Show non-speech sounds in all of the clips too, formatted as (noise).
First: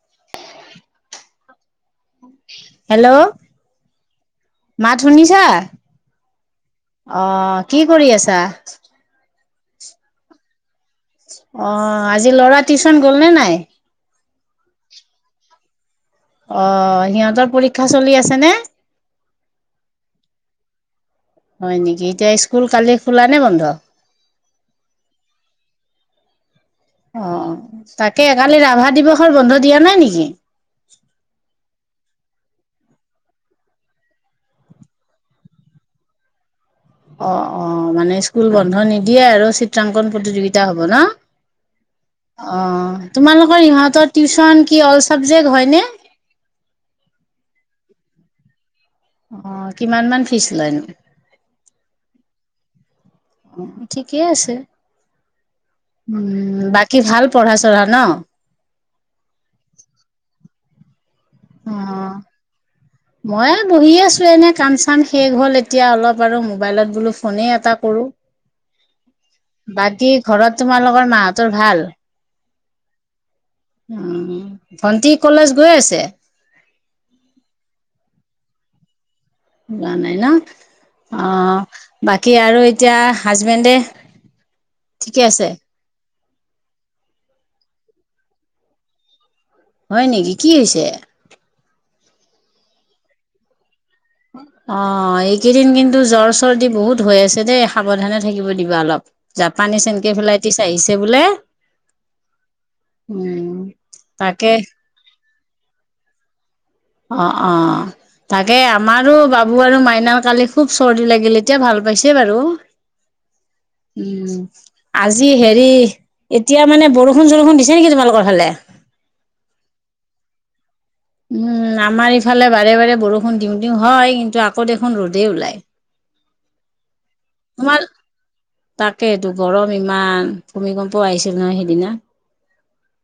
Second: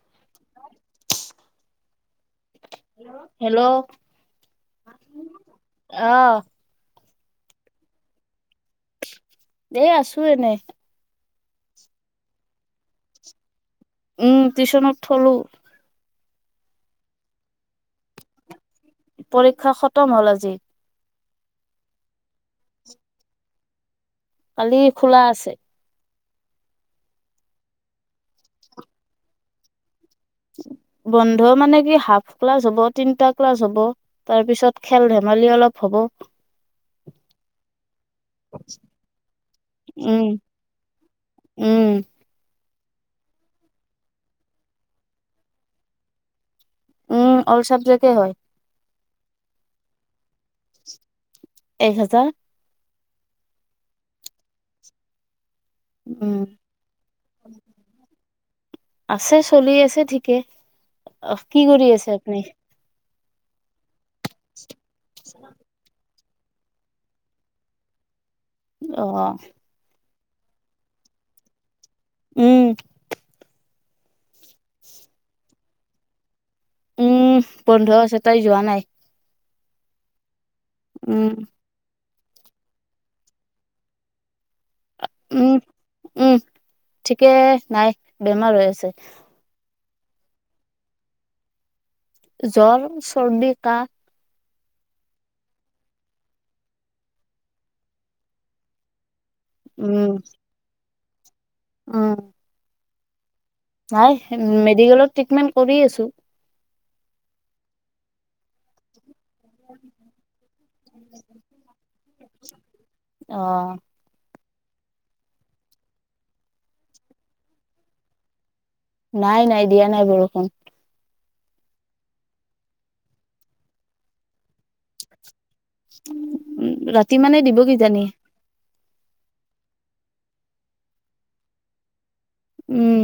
(inaudible) Hello মাত শুনিছা? আহ অ কি কৰি আছা? এই আছো এনেই। অ আজি ল'ৰা টিউশ্যন গ'ল নে নাই? উম টিউশ্যনত থলো। অ সিহঁতৰ পৰীক্ষা চলি আছে নে? পৰীক্ষা খতম হ'ল আজি। হয় নেকি এতিয়া স্কুল কালি খোলা নে বন্ধ? কালি খোলা আছে। অ তাকে এ কালি ৰাভা দিৱসৰ বন্ধ দিয়া নাই নেকি? বন্ধ মানে কি হাফ ক্লাছ হব তিনটা ক্লাছ হব। তাৰ পিছত খেল ধেমালি অলপ হ'ব। অ অ মানে স্কুল বন্ধ নিদিয়ে আৰু চিত্ৰাংকন উম প্ৰতিযোগিতা হব ন? উম। অ তোমালোকৰ কি টিউশ্যন অল চাবজেক্ট হয় নে? উম অল চাবজেকে হয়। অঁ কিমানমান ফিজ লয়নো? এক হেজাৰ। ঠিকেই আছে। উম বাকী ভাল পঢ়া চঢ়া ন? আছে চলি আছে ঠিকে কি কৰি আছে অ আপুনি? মই বহি আছো এনে কাম চাম শেষ হ'ল এতিয়া অলপ। বাৰু মোবাইলত বোলো ফোনেই এটা কৰো। অ। বাকী ঘৰত তোমালোকৰ মাহতঁৰ ভাল? উম। উম ভন্টি কলেজ গৈ আছে? উম বন্ধ আছে তাই যোৱা নাই। যোৱা নাই ন উম অ বাকী আৰু এতিয়া হাজবেণ্ডে ঠিকে আছে উম উম ঠিকে নাই বেমাৰ হৈ আছে হয় নেকি কি হৈছে জ্বৰ চৰ্দি কাহ অ এইকেইদিন কিন্তু জ্বৰ চৰ্দি বহুত হৈ আছে দেই সাৱধানে থাকিব দিবা অলপ জাপানীজ এনকে ফ্লাইটিছ আহিছে বোলে অ উম নাই তাকে মেডিকেলত ট্ৰিটমেন্ট কৰি আছো অ অ তাকে আমাৰো বাবু আৰু মাইনাৰ কালি খুব চৰ্দি লাগিল এতিয়া ভাল পাইছে বাৰু অ উম আজি হেৰি এতিয়া মানে বৰষুণ চৰষুণ দিছে নেকি তোমালোকৰ ফালে নাই নাই দিয়া নাই বৰষুণ উম আমাৰ ইফালে বাৰে বাৰে বৰষুণ দিওঁ দিওঁ হয় কিন্তু আকৌ দেখোন ৰ'দেই ওলায় উম ৰাতি মানে দিব কিজানি তাকে এইটো গৰম ইমান ভূমিকম্প আহিছিল নহয় সেইদিনা। উম।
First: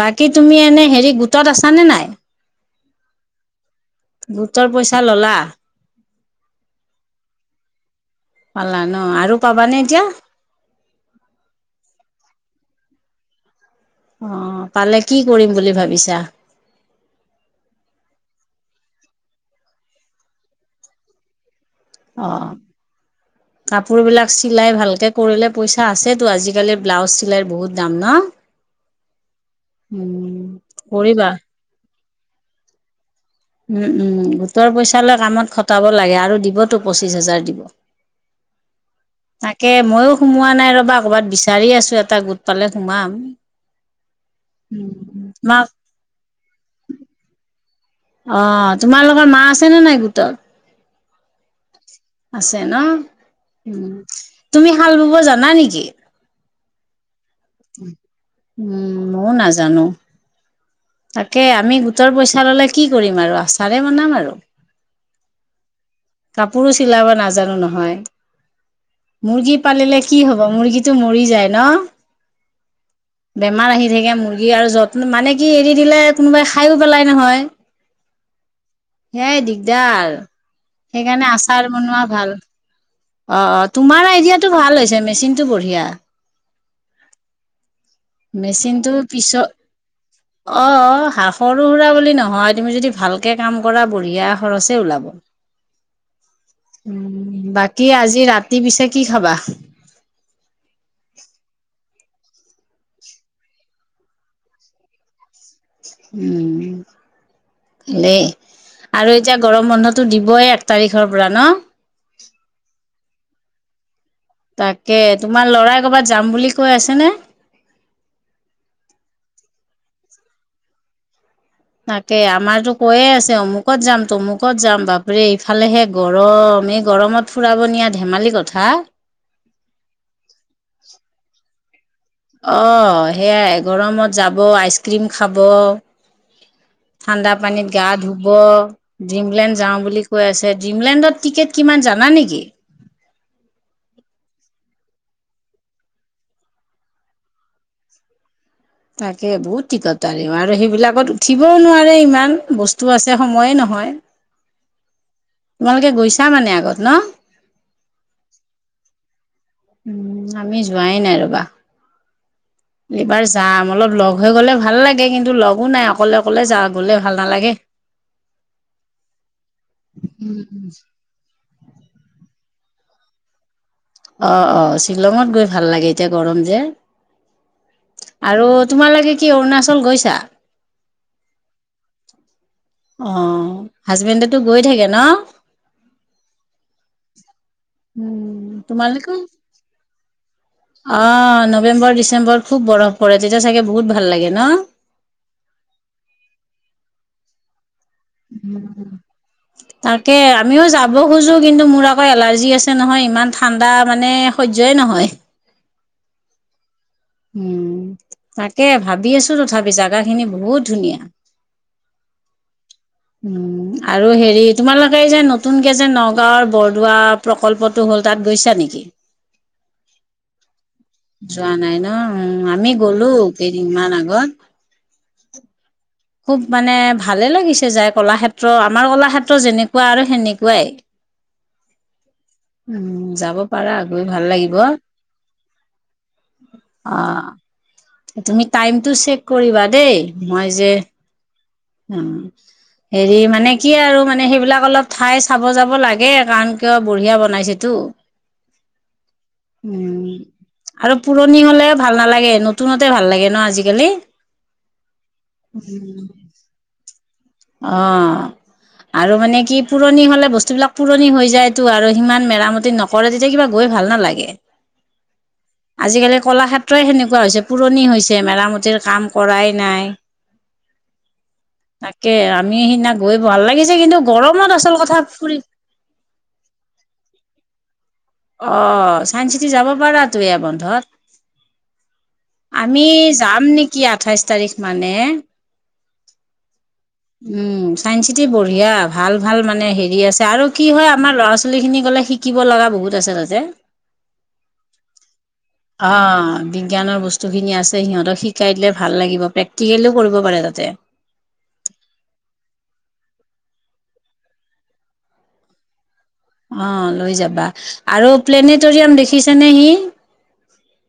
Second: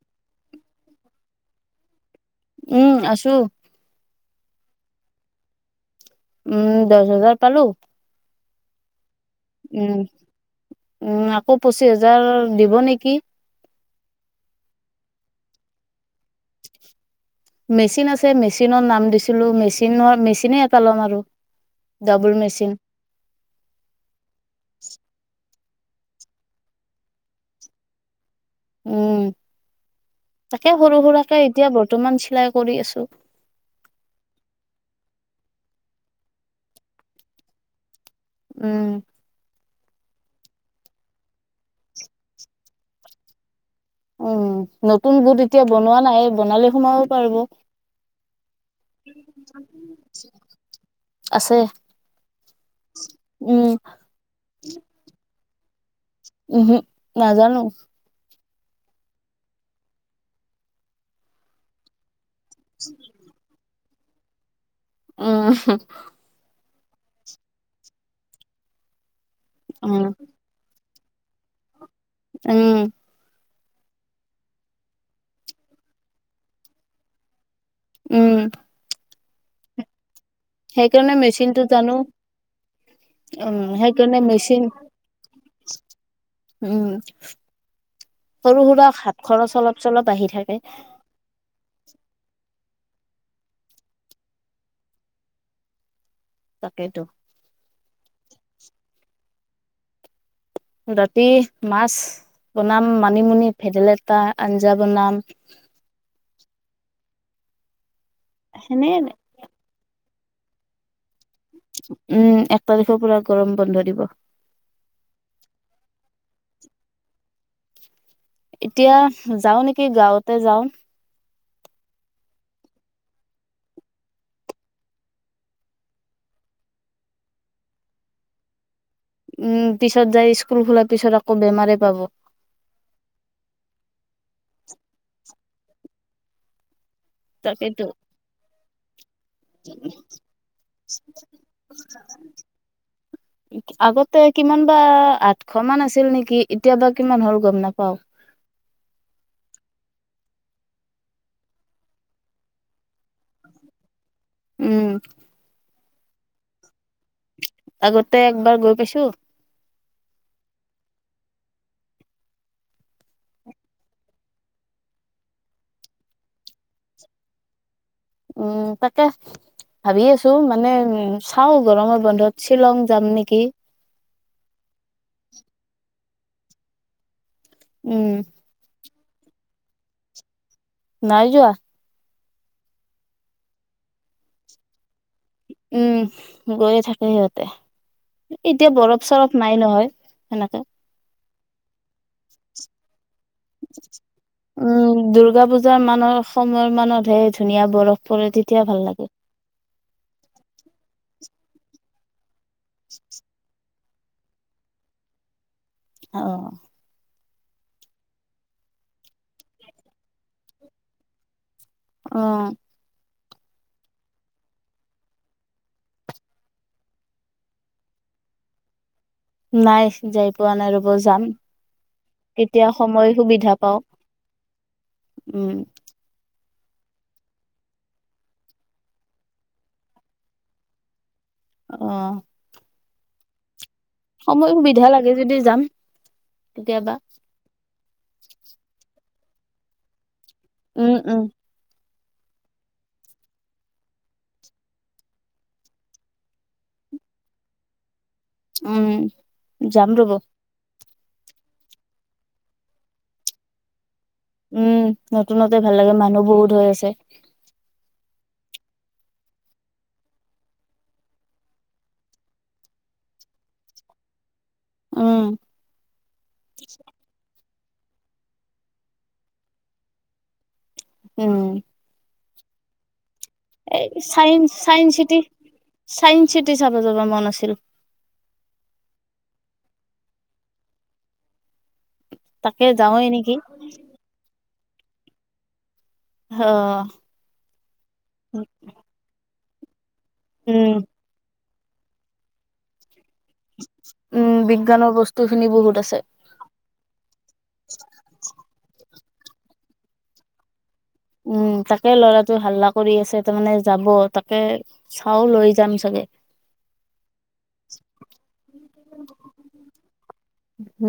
বাকী তুমি এনে হেৰি গোটত আছা নে নাই? উম, আছোঁ। গোটৰ পইচা ললা? উম, দহ হাজাৰ পালোঁ। পালা ন আৰু- পাবানে উম, এতিয়া উম আকৌ পঁচিছ হাজাৰ দিব নেকি! অঁ, পালে কি কৰিম বুলি ভাবিছা? মেচিন আছে মেচিনৰত নাম দিছিলো, মেচনৰ মেচিনে এটা ল'ম আৰু। ডাবুল অঁ। মেচিন কাপোৰবিলাক চিলাই ভালকৈ কৰিলে পইচা আছেতো, আজিকালি ব্লাউজ চিলাই বহুত দাম ন। উম, উম তাকে সৰু কৰিবা। সুৰাকৰাকে এতিয়া বৰ্তমান চিলাই কৰি আছোঁ। উম, উম গোটৰ পইচা লৈ কামত খটাব লাগে আৰু দিবতো পঁচিশ হাজাৰ দিব। উম। তাকে, মইয়ো সোমোৱা নাই ৰবা কৰ'ৰবাত বিচাৰি আছো এটা গোট পালে সোমাম। উম, নতুন উম, গোট এতিয়া তোমাক বনোৱা নাই বনালে সোমাব পাৰিব। অঁ, তোমাৰ লগৰ মা আছেনে নাই গোটত? আছে। আছে ন। উম তুমি শাল বুব জানা নেকি? উহূ, নাজানোঁ। উম, ময়ও নাজানোঁ। তাকে, আমি গোটৰ পইচা ললে কি কৰিম আৰু আচাৰে বনাম আৰু। উম। কাপোৰো চিলাব নাজানো নহয়। মুৰ্গী উম পালিলে কি হ'ব? মুৰ্গীটো মৰি যায় ন? উম। বেমাৰ আহি থাকে মুৰ্গী আৰু যত্ন মানে কি এৰি দিলে কোনোবাই খায়ো পেলাই নহয়। উম। সেইয়াই দিগদাৰ, সেইকাৰণে মেচিনটো আচাৰ জানো বনোৱা ভাল। অঁ, উম অঁ তোমাৰ সেইকাৰণে আইদিয়াটো মেচিন ভাল হৈছে মেচিনটো বঢ়িয়া। উম, সৰু- মেচিনটো সুৰা হাত পিছত খৰচ অলপ -চলপ আহি থাকে। অ সৰু -সুৰা বুলি নহয়, তুমি যদি ভালকৈ কাম কৰা বঢ়িয়া খৰচেই ওলাব। তাকেইতো বাকী, আজি ৰাতি পিছে কি খাবা? ৰাতি মাছ বনাম, মানিমুনি, ভেদাইলতা আঞ্জা বনাম। উম, এনেই সেনে আৰু- এতিয়া গৰম বন্ধটো দিবই এক তাৰিখৰ পৰা ন। উম, এক তাৰিখৰ পৰা গৰম বন্ধ দিব। তাকে, তোমাৰ ল'ৰাই ক'বাত যাম বুলি কৈ আছেনে? এতিয়া যাওঁ নেকি গাওঁতে যাওঁ। তাকে, আমাৰতো কৈয়ে আছে অমুকত যাম, তমুকত যাম বাপৰে! ইফালেহে গৰম, এই গৰমত- ফুৰাব নিয়া ধেমালি কথা। উম, পিছত যাই স্কুল খোলাৰ পিছত আকৌ বেমাৰে পাব। অঁ, সেয়াই গৰমত যাব, আইচক্ৰীম খাব। ঠাণ্ডা পানীত গা তাকেইতো ধুব। ড্ৰিমলেণ্ড যাওঁ বুলি কৈ আছে। ড্ৰিমলেণ্ডত টিকেট কিমান জানা নেকি? আগতে কিমান বা আঠশ মান আছিল নেকি? এতিয়াবা কিমান হল গম নাপাও। তাকে বহুত টিকট আৰু, আৰু সেইবিলাকত উঠিবও নোৱাৰে ইমান বস্তু আছে সময়ে নহয়। উম। তোমালোকে গৈছা মানে আগত ন? আগতে একবাৰ গৈ পাইছো। উম, আমি যোৱাই নাই ৰবা। এইবাৰ যাম। অলপ লগ হৈ গ'লে ভাল লাগে, কিন্তু লগো নাই অকলে, অকলে যা গ'লে, ভাল নালাগে। উম, তাকে ভাবি আছো। মানে উ চাও গৰমৰ বন্ধত শ্বিলং যাম নেকি? অ', অ' শিলংতগৈ ভাল লাগে এতিয়া গৰম যে। উম। আৰু তোমালৈকে কি অৰুণাচল গৈছা? নাই যোৱা। অ', হাজবেণ্ডেতটো গৈ থাকে ন? উম, গৈয়ে থাকে সিহঁতে। উম এতিয়া তোমালোকে বৰফ-চৰফ নাই নহয় সেনেকে। অ', নৱেম্বৰ, ডিচেম্বৰ খুব বৰফ পৰে তেতিয়া চাগে বহুত ভাল লাগে ন? উম দুৰ্গা পূজাৰ মান সময়ৰ মানতহে ধুনীয়া বৰফ পৰে তেতিয়া ভাল লাগে তাকে আমিও যাব খোজো কিন্তু মোৰ আকৌ এলাৰ্জি আছে। নহয় ইমান ঠাণ্ডা মানে সহ্যয়ই নহয়। অ', উম, তাকে ভাবি আছোঁ তথাপি জাগাখিনি বহুত ধুনীয়া। অ', উম, আৰু হেৰি তোমালোকে যে নতুনকে যে নগাঁও বৰদোৱা প্ৰকল্পটো গৈছা নেকি? নাই। যাই পোৱা নাই ৰ'ব যাম। যোৱা নাই ন উম আমি কেতিয়া গ'লো সময় সুবিধা পাও? কেইদিনমান আগত উম। খুব মানে ভালে লাগিছে যাই। কলাক্ষেত্ৰ আমাৰ কলাক্ষেত্ৰ যেনেকুৱা আৰু সেনেকুৱাই। অ', উম, যাব পাৰা গৈ ভাল সময় লাগিব অ'। সুবিধা লাগে যদি যাম কেতিয়াবা তুমি টাইমতটো চেক কৰিবা দেই, মই যে উম, উম। উম। হেৰি মানে কি আৰু মানে সেইবিলাক অলপ ঠাই চাব যাব লাগে কাৰণ কিয় বঢ়িয়া বনাইছে। টো। উম, যাম ৰব‌। আৰু পুৰণি হলে ভাল নালাগে, নতুনতে ভাল লাগে ন আজিকালি? উম, নতুনতে ভাল লাগে মানুহ বহুত হৈ আছে। অ', আৰু মানে কি পুৰণি হলে বস্তুবিলাক পুৰণি হৈ যায়তটো আৰু সিমান মেৰামতি নক কৰে তেতিয়া কিবা গৈ ভাল নালাগে, উম আজিকালি কলাক্ষেত্ৰই সেনেকুৱা। নেকুৱা হৈছে পুৰণি হৈছে মেৰামতিৰ কাম কৰাই নাই। উম, তাকে আমি সেইদিনা গৈ ভাল লাগিছে এই কিন্তু চাইন্স গৰমত আচল চাইন্স কথা চিটি ফুৰিম চাইন্স চিটি চাব যাব মন আছিল। অ' চাইন্স চিটি যাব পাৰাতো এয়া বন্ধত। তাকে আমি যাওঁৱেই যাম নেকি আঠাইশ তাৰিখ মানে। হ'! উম চাইন্স চিটি বঢ়িয়া ভাল ভাল মানে হেৰি আছে আৰু। কি উম হয় আমাৰ ল'ৰা-ছোৱালীখিনী গ'লে শিকিব লগা বহুত আছে তাতে। যে! উম বিজ্ঞানৰ বস্তু খিনি বহুত আছে অ'। জ্ঞানৰ বস্তুখিনি আছে, সিহঁতক শিকাই দিলে ভাল লাগিব প্ৰেক্টিকেলিও কৰিব পাৰে তাতে। উম তাকে ল'ৰাটো হাল্লা কৰি আছে তাৰমানে যাব। তাকে চাও লৈ যাম চাগে। অ' লৈ যাবা! আৰু প্লেনেটৰিয়াম দেখিছেনে সি?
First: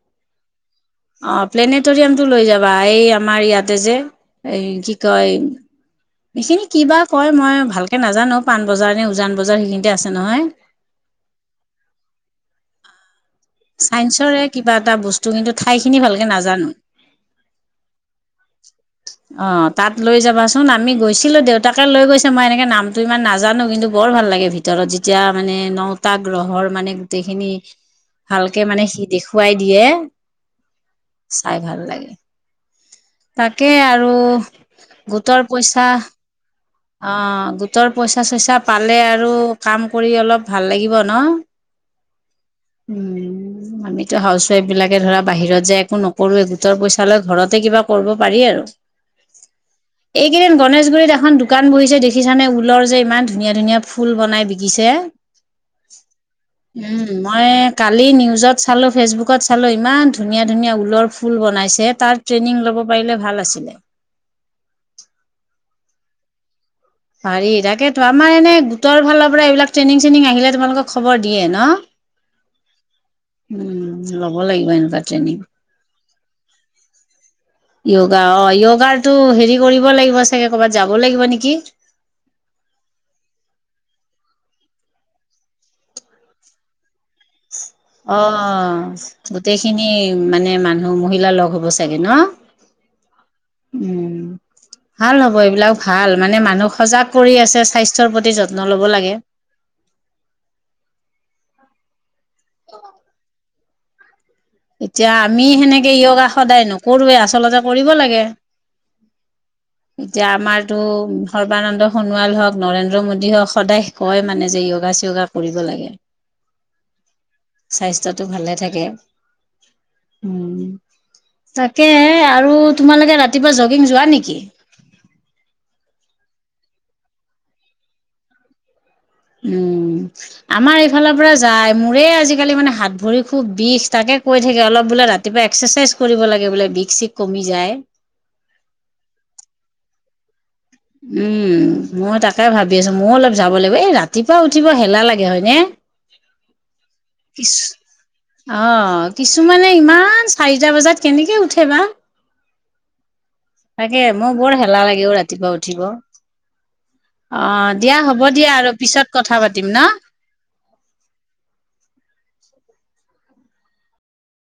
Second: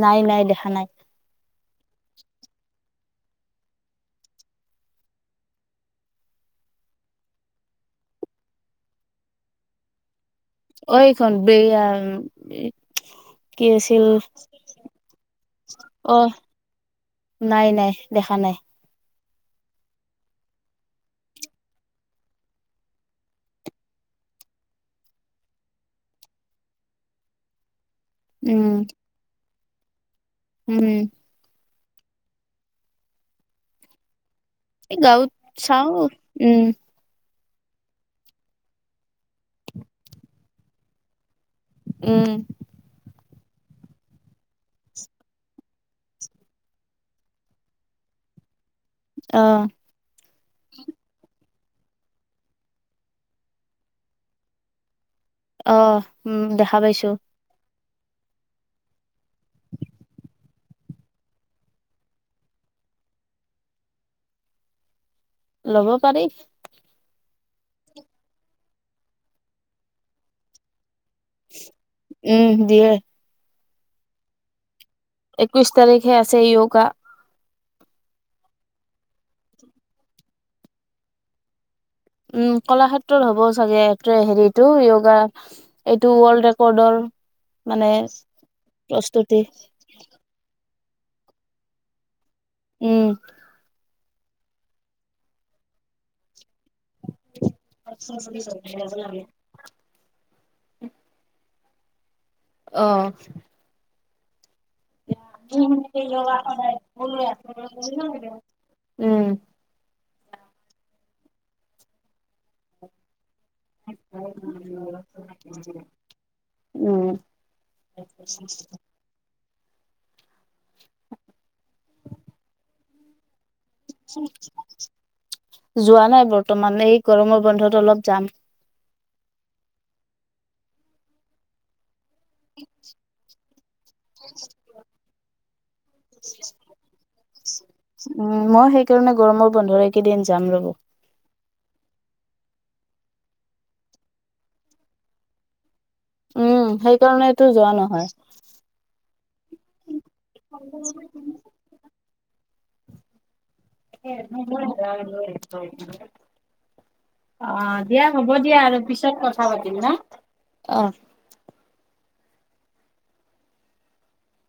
নাই নাই দেখা নাই। অ' প্লেনেটৰিয়ামটো লৈ যাবা। এই আমাৰ ইয়াতে যে এ কি কয় এইখিনি কি বা কয় মই ভালকৈ নাজানো পাণবজাৰ নে উজান বজাৰ সেইখিনিতে আছে নহয়। (unintelligible) কি আছিল চাইন্সৰে কিবা এটা বস্তু, কিন্তু ঠাইখিনি অ ভালকে নাজানো। নাই নাই দেখা নাই। অ' তাত লৈ যাবাচোন, আমি গৈছিলো দেউতাকে লৈ গৈছে মই এনেকে নাম টো ইমান নাজানো কিন্তু বৰ ভাল লাগে ভিতৰত যেতিয়া মানে নটা গ্ৰহৰ মানে গোটেইখিনি ভালকে উম মানে সি দেখুৱাই দিয়ে। উম। চাই ভাল লাগে। তাকে আৰু এই গাঁৱত গোটৰ পইচা চাও উম। অ' গোটৰ পইচা-চইচা পালে আৰু কাম কৰি অলপ ভাল লাগিব ন? উম। উম। আমিতো হাউচ ৱাইফ বিলাকে ধৰা বাহিৰত যায় একো নকৰোৱে গোটৰ পইচা লৈ ঘৰতে কিবা কৰিব পাৰি আৰু। অ'। এইকেইদিন গণেশগুৰিত এখন দোকান বহিছে দেখিছানে? ঊলৰ যে ইমান ধুনীয়া ধুনীয়া ফুল বনাই বিকিছে। অ' দেখা উম পাইছো। মই কালি নিউজত চালোঁ, ফেচবুকত চালোঁ, ইমান ধুনীয়া ধুনীয়া ঊলৰ ফুল বনাইছে তাত। ট্ৰেইনিং ল'ব পাৰিলে ভাল আছিল। ল'ব পাৰি। পাৰি তাকেতো আমাৰ এনে গোটৰ ফালৰ পৰা এইবাক ট্ৰেইনিং-চ্ৰেইনিং আহিলে তোমালোকক খবৰ দিয়ে ন, উম দিয়ে উ ল'ব লাগিব এ (unintelligible) বিশ তাৰিখে আছে য়গা। য়োগা অ' য়োগাৰটো হেৰি কৰিব লাগিব চাগে। ক'বাত যাব লাগিব নেকি? উম কলা ক্ষেত্ৰত হ'ব চাগে হেৰিটো য়োগা। এইটো ৱৰ্ল্ড ৰেকৰ্ডৰ। মানে অঁ প্ৰস্তুতি গোটেইখিনি এই মানে মানুহ মহিলাৰ লগ হ'ব চাগে ন? উম, উম, ভাল হ'ব এইবিলাক ভাল মানে মানুহ সজাগ কৰি আছে স্বাস্থ্যৰ প্ৰতি যত্ন ল'ব লাগে। অ', এতিয়া আমি সেনেকে য়োগা সদায় নকৰোৱেই আচলতে কৰিব লাগে। উম এতিয়া আমাৰতো সৰ্বানন্দ সোণোৱাল হওক, নৰেন্দ্ৰ মোডী হওক সদায় কয় মানে যে য়োগা চোগা কৰিব লাগে। উম স্বাস্থ্যটো ভালে থাকে। উম, তাকে এ আৰু তোমালোকে ৰাতিপুৱা যক যোৱা নাই বৰ্তমান এই গৰমৰ বন্ধত অলপ যাম। উম, আমাৰ এইফালৰ পৰা যায় মোৰেই আজিকালি মানে হাত, ভৰি খুব বিষ তাকে কৈ থাকে অলপ বোলে ৰাতিপুৱাঁ এক্সাচাইজ কৰিব লাগে বোলে বিষ-চিস কমি যায়। উম, মই সেইকাৰণে গৰমৰ বন্ধৰ একেইদিন যাম ৰ'ব। উম, মই তাকে ভাবি আছোঁ ময়ো অলপ যাব লাগিব এ ৰাতিপুৱা উঠিব হেলা লাগে হয়নে? উম, সেই কিছ অ' কিছুমানে ইমান চাৰিটা বজাত কেনেকে উঠে ঠে বা তাকে মোৰ বৰ হেলা লাগে অ' ৰাতিপুৱা উঠ উঠিব অ' দিয়া হ'ব দিয়া আৰু পিছত কথা পাতিম ন'। অ',